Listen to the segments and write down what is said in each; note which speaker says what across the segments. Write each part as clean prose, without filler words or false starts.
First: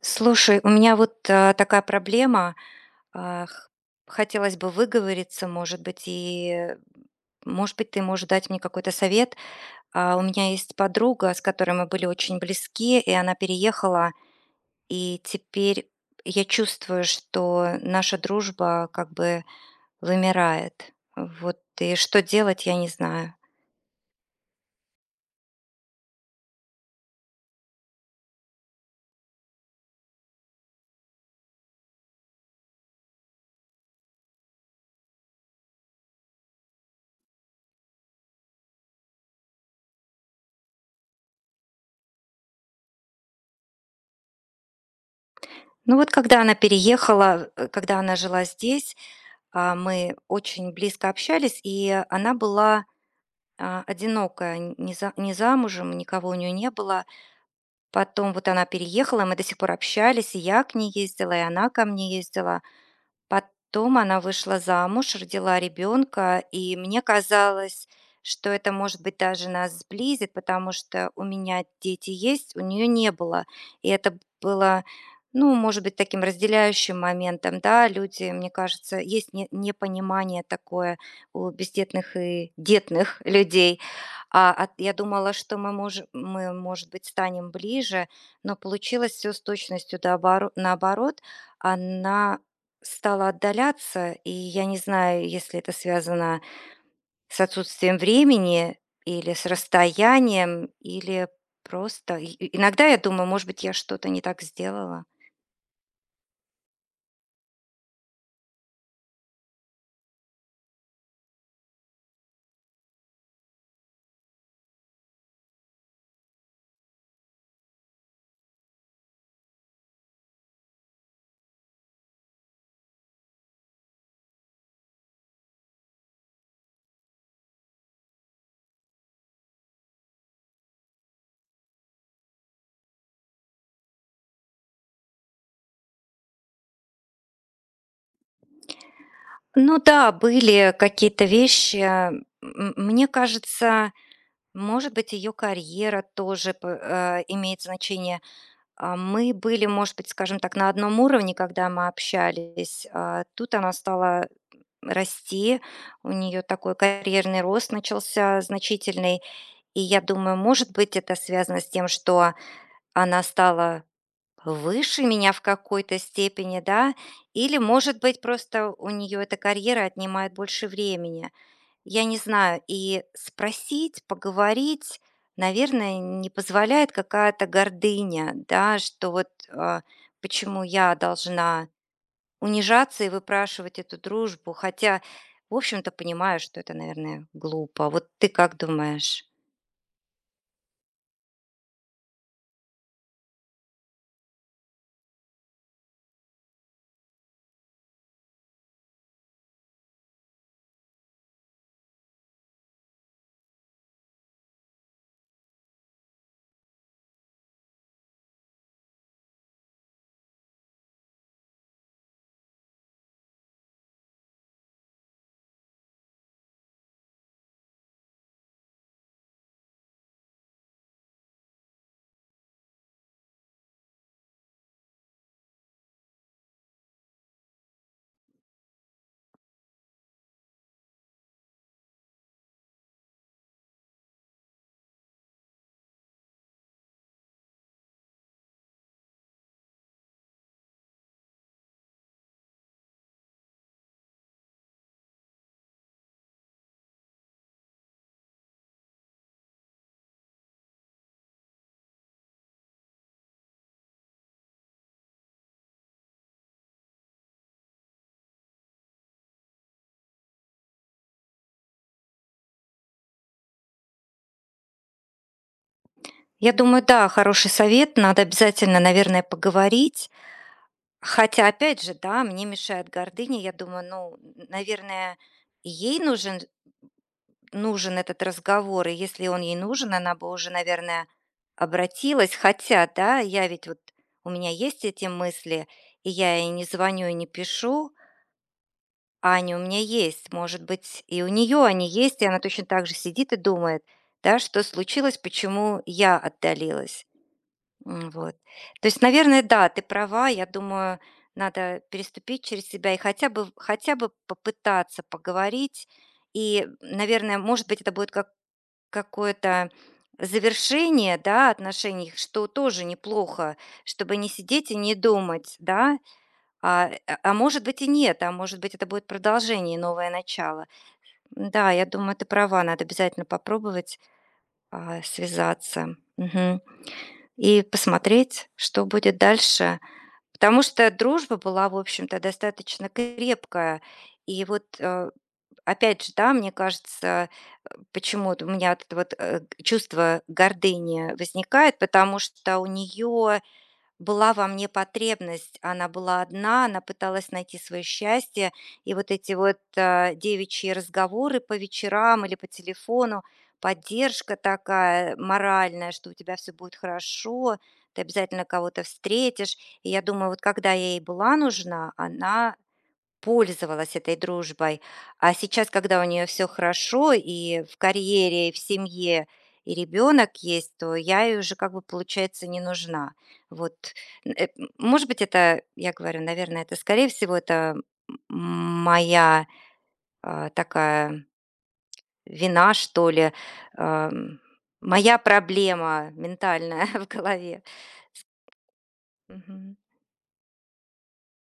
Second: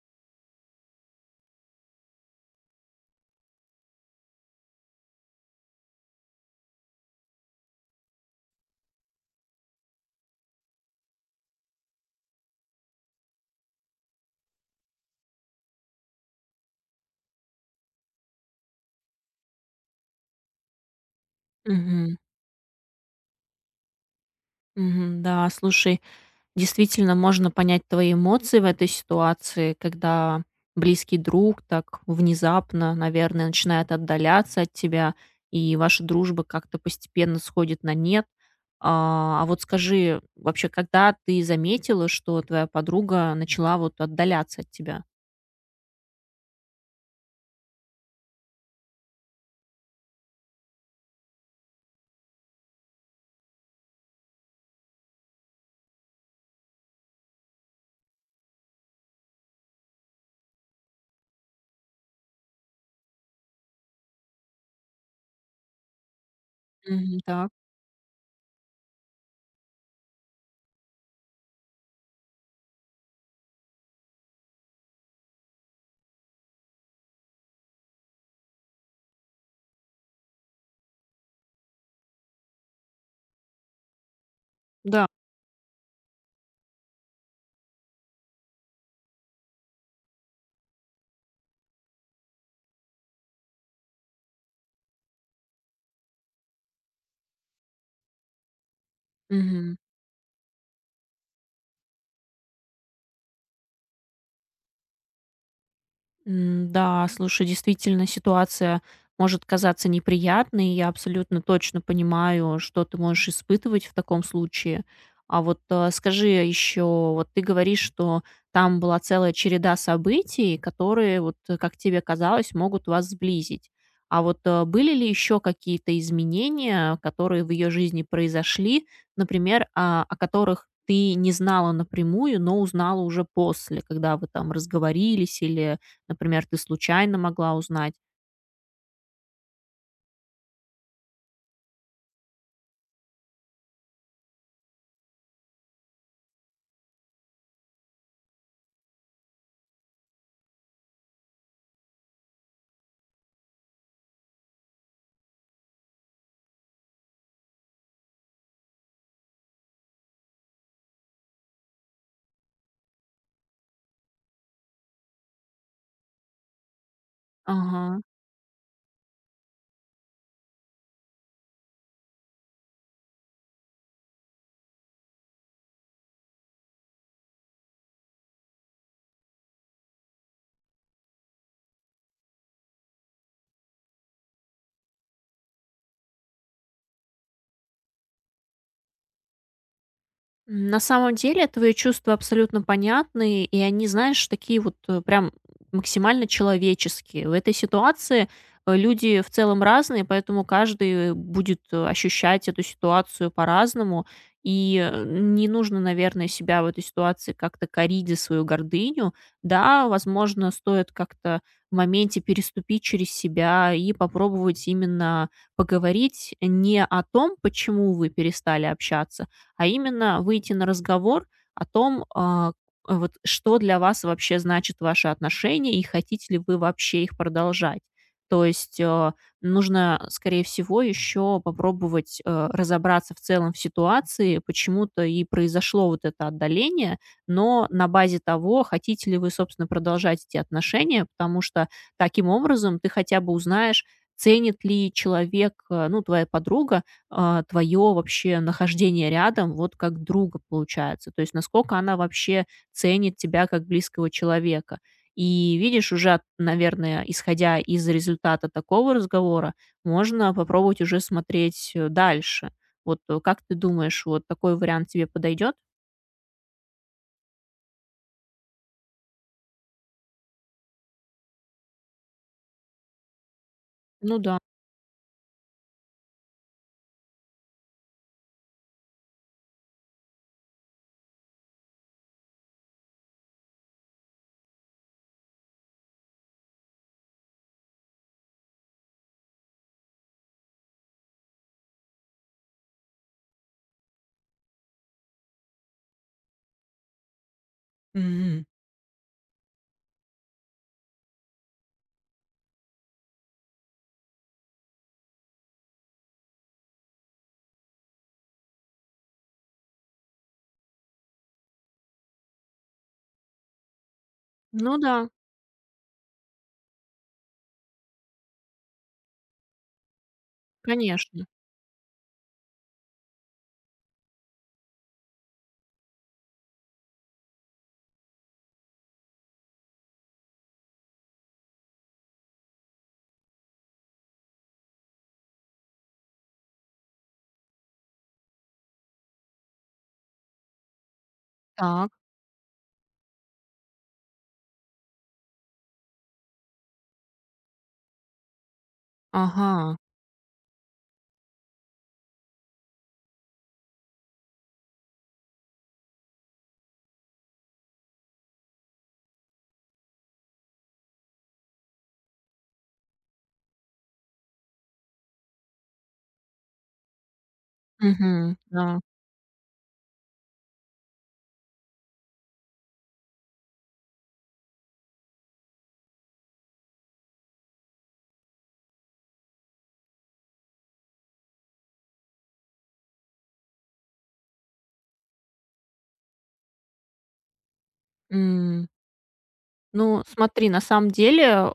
Speaker 1: Слушай, у меня вот такая проблема. а, х- Хотелось бы выговориться, может быть, может быть, ты можешь дать мне какой-то совет. У меня есть подруга, с которой мы были очень близки, и она переехала, и теперь я чувствую, что наша дружба как бы вымирает. Вот, и
Speaker 2: Мгм.
Speaker 1: что делать, я не знаю.
Speaker 2: Мгм. Да, слушай, действительно можно понять твои эмоции в этой ситуации, когда близкий друг так внезапно, наверное, начинает отдаляться от тебя, и ваша дружба как-то постепенно сходит на нет. А вот скажи, вообще, когда ты заметила, что твоя подруга начала вот отдаляться от тебя?
Speaker 1: Ну вот, когда она переехала, когда она жила здесь, мы очень близко общались, и она была одинокая, н не за не замужем, никого у нее не было. Потом вот она переехала, мы до сих пор общались, и я к ней ездила, и она ко мне ездила. Потом она вышла замуж, родила ребенка, и мне
Speaker 2: Мгм. Так,
Speaker 1: казалось, что это, может быть, даже нас сблизит, потому что у меня дети есть, у нее не было. И это было, ну, может быть, таким разделяющим моментом, да, люди, мне кажется, есть непонимание такое у бездетных и детных людей. Я
Speaker 2: да.
Speaker 1: думала, что мы, может быть, станем ближе, но получилось все с точностью наоборот. Она Стала отдаляться, и я не знаю, если это связано с отсутствием времени или с расстоянием, или просто иногда я думаю, может быть, я что-то не так сделала.
Speaker 2: Да, слушай, действительно, ситуация может казаться неприятной. Я абсолютно точно понимаю, что ты можешь испытывать в таком случае. А вот скажи еще, вот ты говоришь, что там была целая череда событий, которые, вот как тебе казалось, могут вас сблизить. А вот были ли еще какие-то изменения, которые в ее жизни произошли, например, о которых ты не знала напрямую, но узнала уже после, когда вы там разговорились или например, ты случайно могла узнать.
Speaker 1: Ну да, были какие-то вещи. Мне кажется, может быть, ее карьера тоже имеет значение. Мы были, может быть, скажем так, на одном уровне, когда мы общались, а тут она стала расти. У нее такой карьерный рост начался значительный. И я думаю, может быть, это связано с тем, что она стала выше меня в какой-то степени, да, или, может
Speaker 2: Ага.
Speaker 1: быть, просто у нее эта карьера отнимает больше времени. Я не знаю. И спросить, поговорить, наверное, не позволяет какая-то гордыня, да, что почему я должна унижаться и выпрашивать эту дружбу, хотя, в общем-то, понимаю, что это, наверное, глупо. Вот ты как думаешь?
Speaker 2: На самом деле твои чувства абсолютно понятны, и они, знаешь, такие вот прям максимально человеческие. В этой ситуации люди в целом разные, поэтому каждый будет ощущать эту ситуацию по-разному. И не нужно, наверное, себя в этой ситуации как-то корить за свою гордыню. Да, возможно, стоит как-то в моменте переступить через себя и попробовать именно поговорить не о том, почему вы перестали общаться, а именно выйти на разговор о том, вот что для вас вообще значит ваши отношения и хотите ли вы вообще их продолжать. То есть нужно, скорее всего, еще попробовать разобраться в целом в ситуации, почему-то и произошло вот это отдаление, но на базе того, хотите ли вы, собственно, продолжать эти отношения, потому что таким образом ты хотя бы узнаешь, ценит ли человек, э, ну, твоя подруга, твое вообще нахождение рядом вот как друга получается. То есть насколько она вообще ценит тебя как близкого человека. И видишь, уже, от- наверное, исходя из результата такого разговора, можно попробовать уже смотреть дальше. Вот как ты думаешь, вот такой вариант тебе подойдет?
Speaker 1: Я думаю, да, хороший совет, надо обязательно, наверное, поговорить. Хотя, опять же, да, мне мешает гордыня. Я думаю, ну,
Speaker 2: Ну да.
Speaker 1: наверное, ей нужен, нужен этот разговор, и если он ей нужен, она бы уже, наверное, обратилась. Хотя, да, я ведь вот, у меня есть эти мысли, и я ей не звоню и не пишу, Аня у меня есть, может быть, и у нее они есть, и она точно так же сидит и думает, да, что случилось, почему я отдалилась. Вот.
Speaker 2: Мгм.
Speaker 1: То есть, наверное, да, ты права, я думаю, надо переступить через себя и хотя бы попытаться поговорить. И, наверное, может быть, это будет как какое-то завершение, да, отношений, что тоже неплохо, чтобы не сидеть и
Speaker 2: Ну
Speaker 1: не
Speaker 2: да,
Speaker 1: думать, да, а может быть и нет, а может быть это будет продолжение и новое начало.
Speaker 2: конечно.
Speaker 1: Да, я думаю, ты права, надо обязательно попробовать, связаться, мгм, и посмотреть, что будет дальше. Потому что дружба была, в общем-то, достаточно крепкая. И вот, опять же, да, мне кажется, почему вот у меня вот это вот чувство гордыни возникает,
Speaker 2: Так.
Speaker 1: потому что у нее была во мне потребность. Она была одна, она пыталась найти свое счастье. И вот эти
Speaker 2: Ага.
Speaker 1: девичьи разговоры по вечерам или по телефону, поддержка такая моральная, что у тебя все будет хорошо, ты обязательно кого-то встретишь. И я думаю, вот когда я ей была нужна, она пользовалась этой дружбой. А сейчас, когда у нее все хорошо и в
Speaker 2: Угу.
Speaker 1: карьере, и в
Speaker 2: Да.
Speaker 1: семье, и ребенок есть, то я ей уже как бы, получается, не нужна. Вот, может быть, это, я говорю, наверное, это, скорее всего, это м моя, такая вина, что ли, ам, моя проблема ментальная в голове.
Speaker 2: М.
Speaker 1: Мгм.
Speaker 2: Ну, смотри, на самом деле,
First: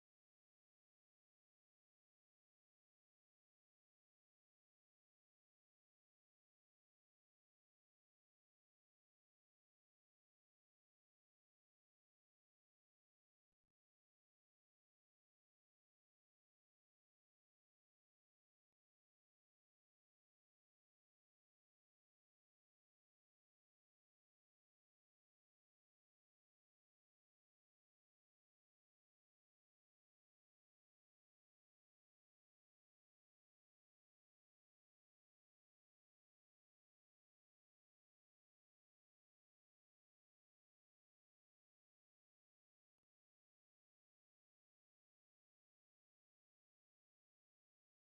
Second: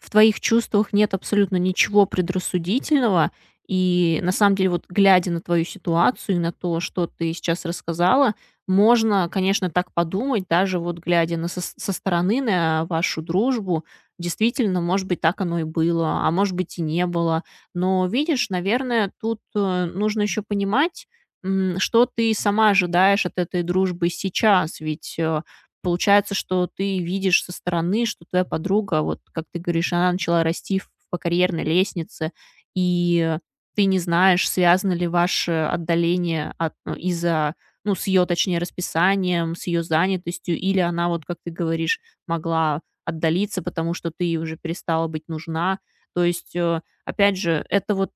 Speaker 2: в твоих чувствах нет абсолютно ничего предрассудительного. И на самом деле, вот глядя на твою ситуацию и на то, что ты сейчас рассказала, можно, конечно, так подумать, даже вот глядя на со, со стороны на вашу дружбу, действительно, может быть, так оно и было, а может быть и не было. Но видишь, наверное, тут нужно еще понимать, что ты сама ожидаешь от этой дружбы сейчас, ведь э, получается, что ты видишь со стороны, что твоя подруга, вот как ты говоришь, она начала расти в по карьерной лестнице, и ты не знаешь, связано ли ваше отдаление от ну, из-за ну, с ее, точнее, расписанием, с ее занятостью, или она, вот как ты говоришь, могла отдалиться, потому что ты ей уже перестала быть нужна. То есть, опять же, это вот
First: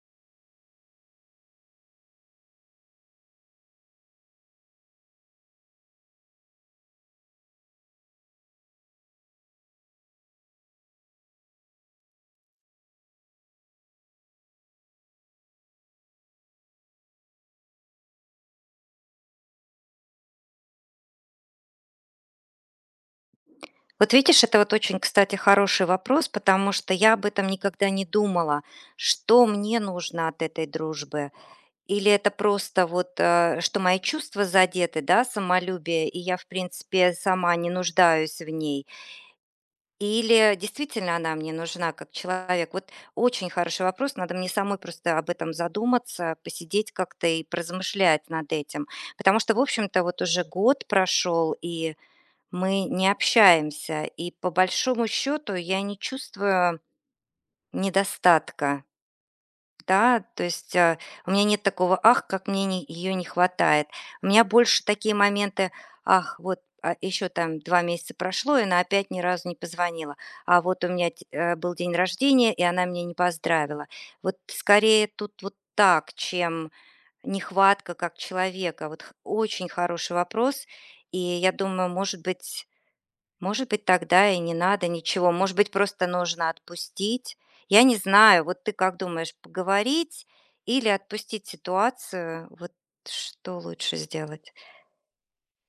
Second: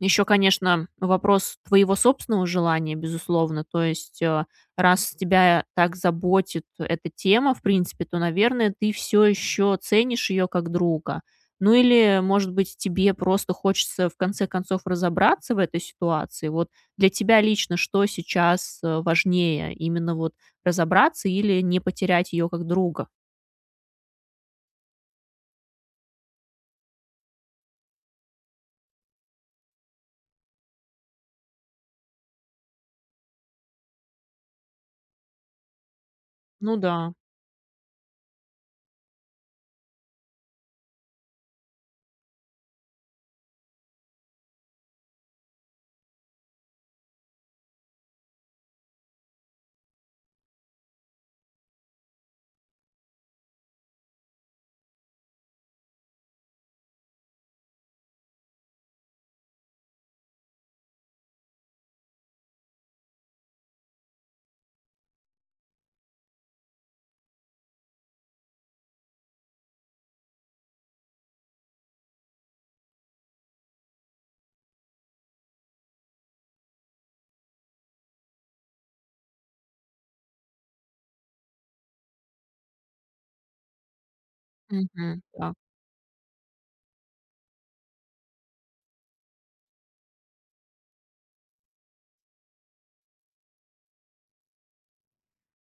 Speaker 2: еще, конечно, вопрос твоего собственного желания, безусловно. То есть раз тебя так заботит эта тема, в принципе, то, наверное, ты все еще ценишь ее как друга. Ну или, может быть, тебе просто хочется в конце концов разобраться в этой ситуации. Вот для тебя лично что сейчас, важнее? Именно вот разобраться или не потерять ее как друга?
Speaker 1: Вот видишь, это вот очень, кстати, хороший вопрос, потому что я об этом никогда не думала, что мне нужно от этой дружбы. Или это просто что мои чувства задеты, да, самолюбие, и я, в
Speaker 2: Ну
Speaker 1: принципе,
Speaker 2: да.
Speaker 1: сама не нуждаюсь в ней. Или действительно она мне нужна как человек. Вот очень хороший вопрос, надо мне самой просто об этом задуматься, посидеть как-то и поразмышлять над этим. Потому что, в общем-то, вот уже год прошел, и мы не общаемся, и по большому счету я не чувствую недостатка. Да, то есть, у меня нет такого «ах, как мне не, ее не хватает». У меня больше такие моменты «ах, вот еще там 2 месяца прошло, и она опять ни разу не позвонила, а вот у меня был день рождения, и она меня не поздравила». Вот скорее тут вот так, чем нехватка как человека. Вот очень хороший вопрос, и я думаю, может быть, тогда и не надо
Speaker 2: Мгм.
Speaker 1: ничего.
Speaker 2: Да.
Speaker 1: Может быть, просто нужно отпустить. Я не знаю, вот ты как думаешь, поговорить или отпустить ситуацию? Вот что лучше сделать?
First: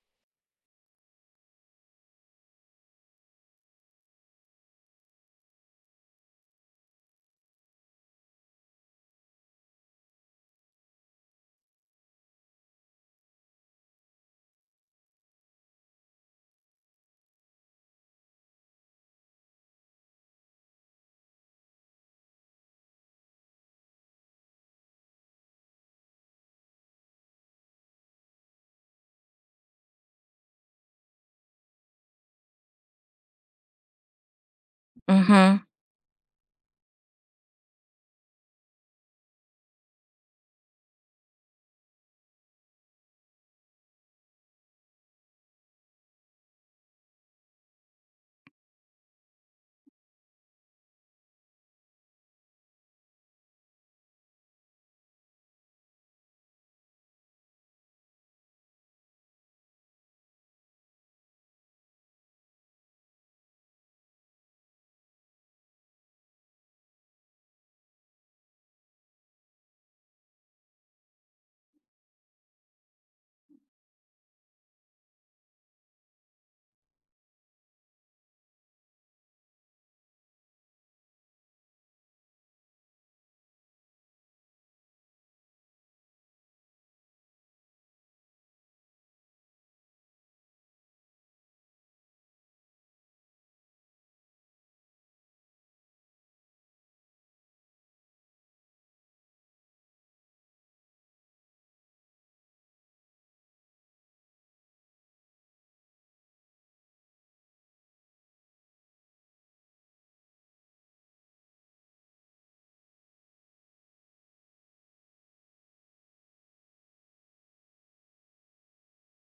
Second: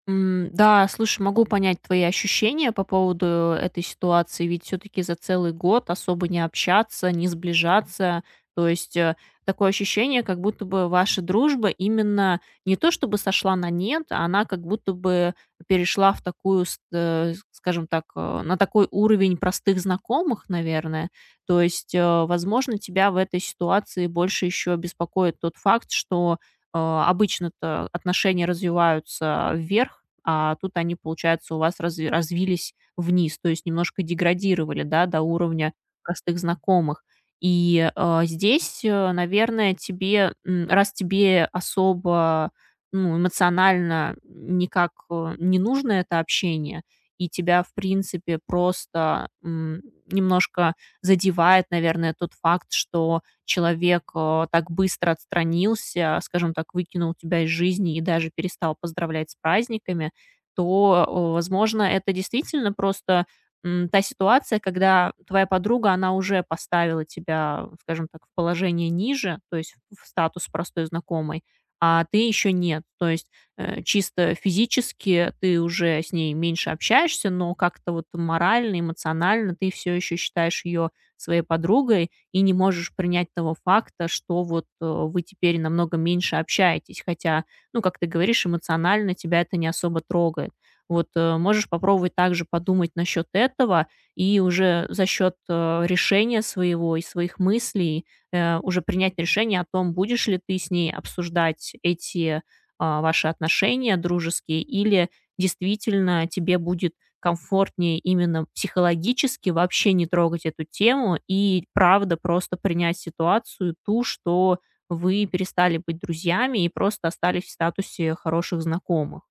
Speaker 2: Да, слушай, могу понять твои ощущения по поводу этой ситуации, ведь все таки за целый год особо не общаться, не сближаться. То есть, такое ощущение, как будто бы ваша дружба именно не то чтобы сошла на нет, а она как будто бы перешла в такую, ст скажем так, на такой уровень простых знакомых, наверное. То есть, возможно, тебя в этой ситуации больше еще беспокоит тот факт, что обычно-то отношения развиваются вверх, а тут они, получается, у вас развились вниз, то есть немножко деградировали, да, до
Speaker 1: Мгм.
Speaker 2: уровня простых знакомых. И, а, здесь, наверное, тебе, м, раз тебе особо, ну, эмоционально никак, не нужно это общение, и тебя, в принципе, просто, м, немножко задевает, наверное, тот факт, что человек так быстро отстранился, скажем так, выкинул тебя из жизни и даже перестал поздравлять с праздниками, то, возможно, это действительно просто м, та ситуация, когда твоя подруга, она уже поставила тебя, скажем так, в положение ниже, то есть в статус простой знакомой, а ты еще нет. То есть чисто физически ты уже с ней меньше общаешься, но как-то вот морально, эмоционально ты все еще считаешь ее своей подругой, и не можешь принять того факта, что вот, вы теперь намного меньше общаетесь, хотя, ну, как ты говоришь, эмоционально тебя это не особо трогает. Вот, можешь попробовать также подумать насчет этого и уже за счет, решения своего и своих мыслей, уже принять решение о том, будешь ли ты с ней обсуждать эти, ваши отношения дружеские или действительно тебе будет комфортнее именно психологически вообще не трогать эту тему и, правда, просто принять ситуацию ту, что вы перестали быть друзьями и просто остались в статусе хороших знакомых.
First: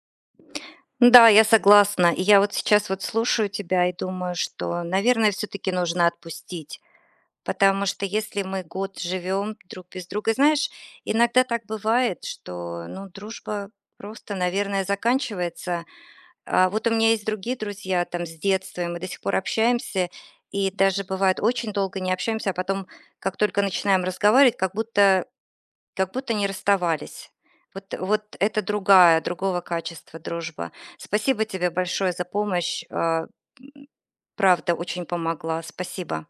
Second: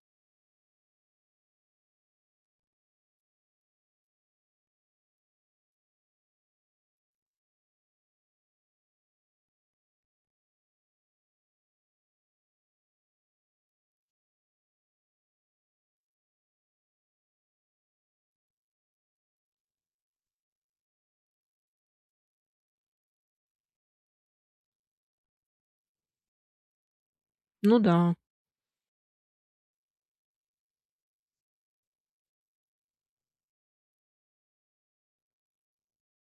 Speaker 1: Да, я согласна. И я вот сейчас вот слушаю тебя и думаю, что, наверное, все-таки нужно отпустить. Потому что если мы год живем друг без друга, знаешь, иногда так бывает, что, ну, дружба просто, наверное, заканчивается. Вот у меня есть другие друзья там с детства, и мы до сих пор общаемся, и даже бывает очень долго не общаемся, а потом, как только начинаем разговаривать, как будто не расставались.
Speaker 2: Ну
Speaker 1: Вот
Speaker 2: да.
Speaker 1: вот это другая, другого качества дружба. Спасибо тебе большое за помощь, правда, очень помогла. Спасибо.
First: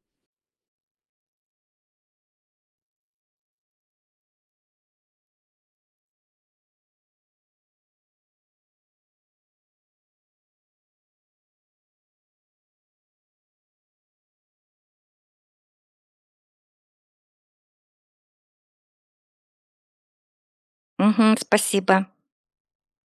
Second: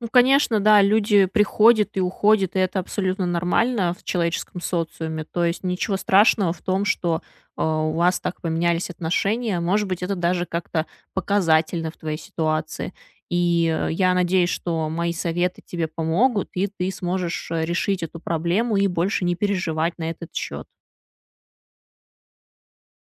Speaker 2: Ну, конечно, да, люди приходят и уходят, и это абсолютно нормально в человеческом социуме. То есть ничего страшного в том, что у вас так поменялись отношения. Может быть, это даже как-то показательно в твоей ситуации. И я надеюсь, что мои советы тебе помогут, и ты сможешь решить эту проблему и больше не переживать на этот счет.
Speaker 1: Мгм, спасибо.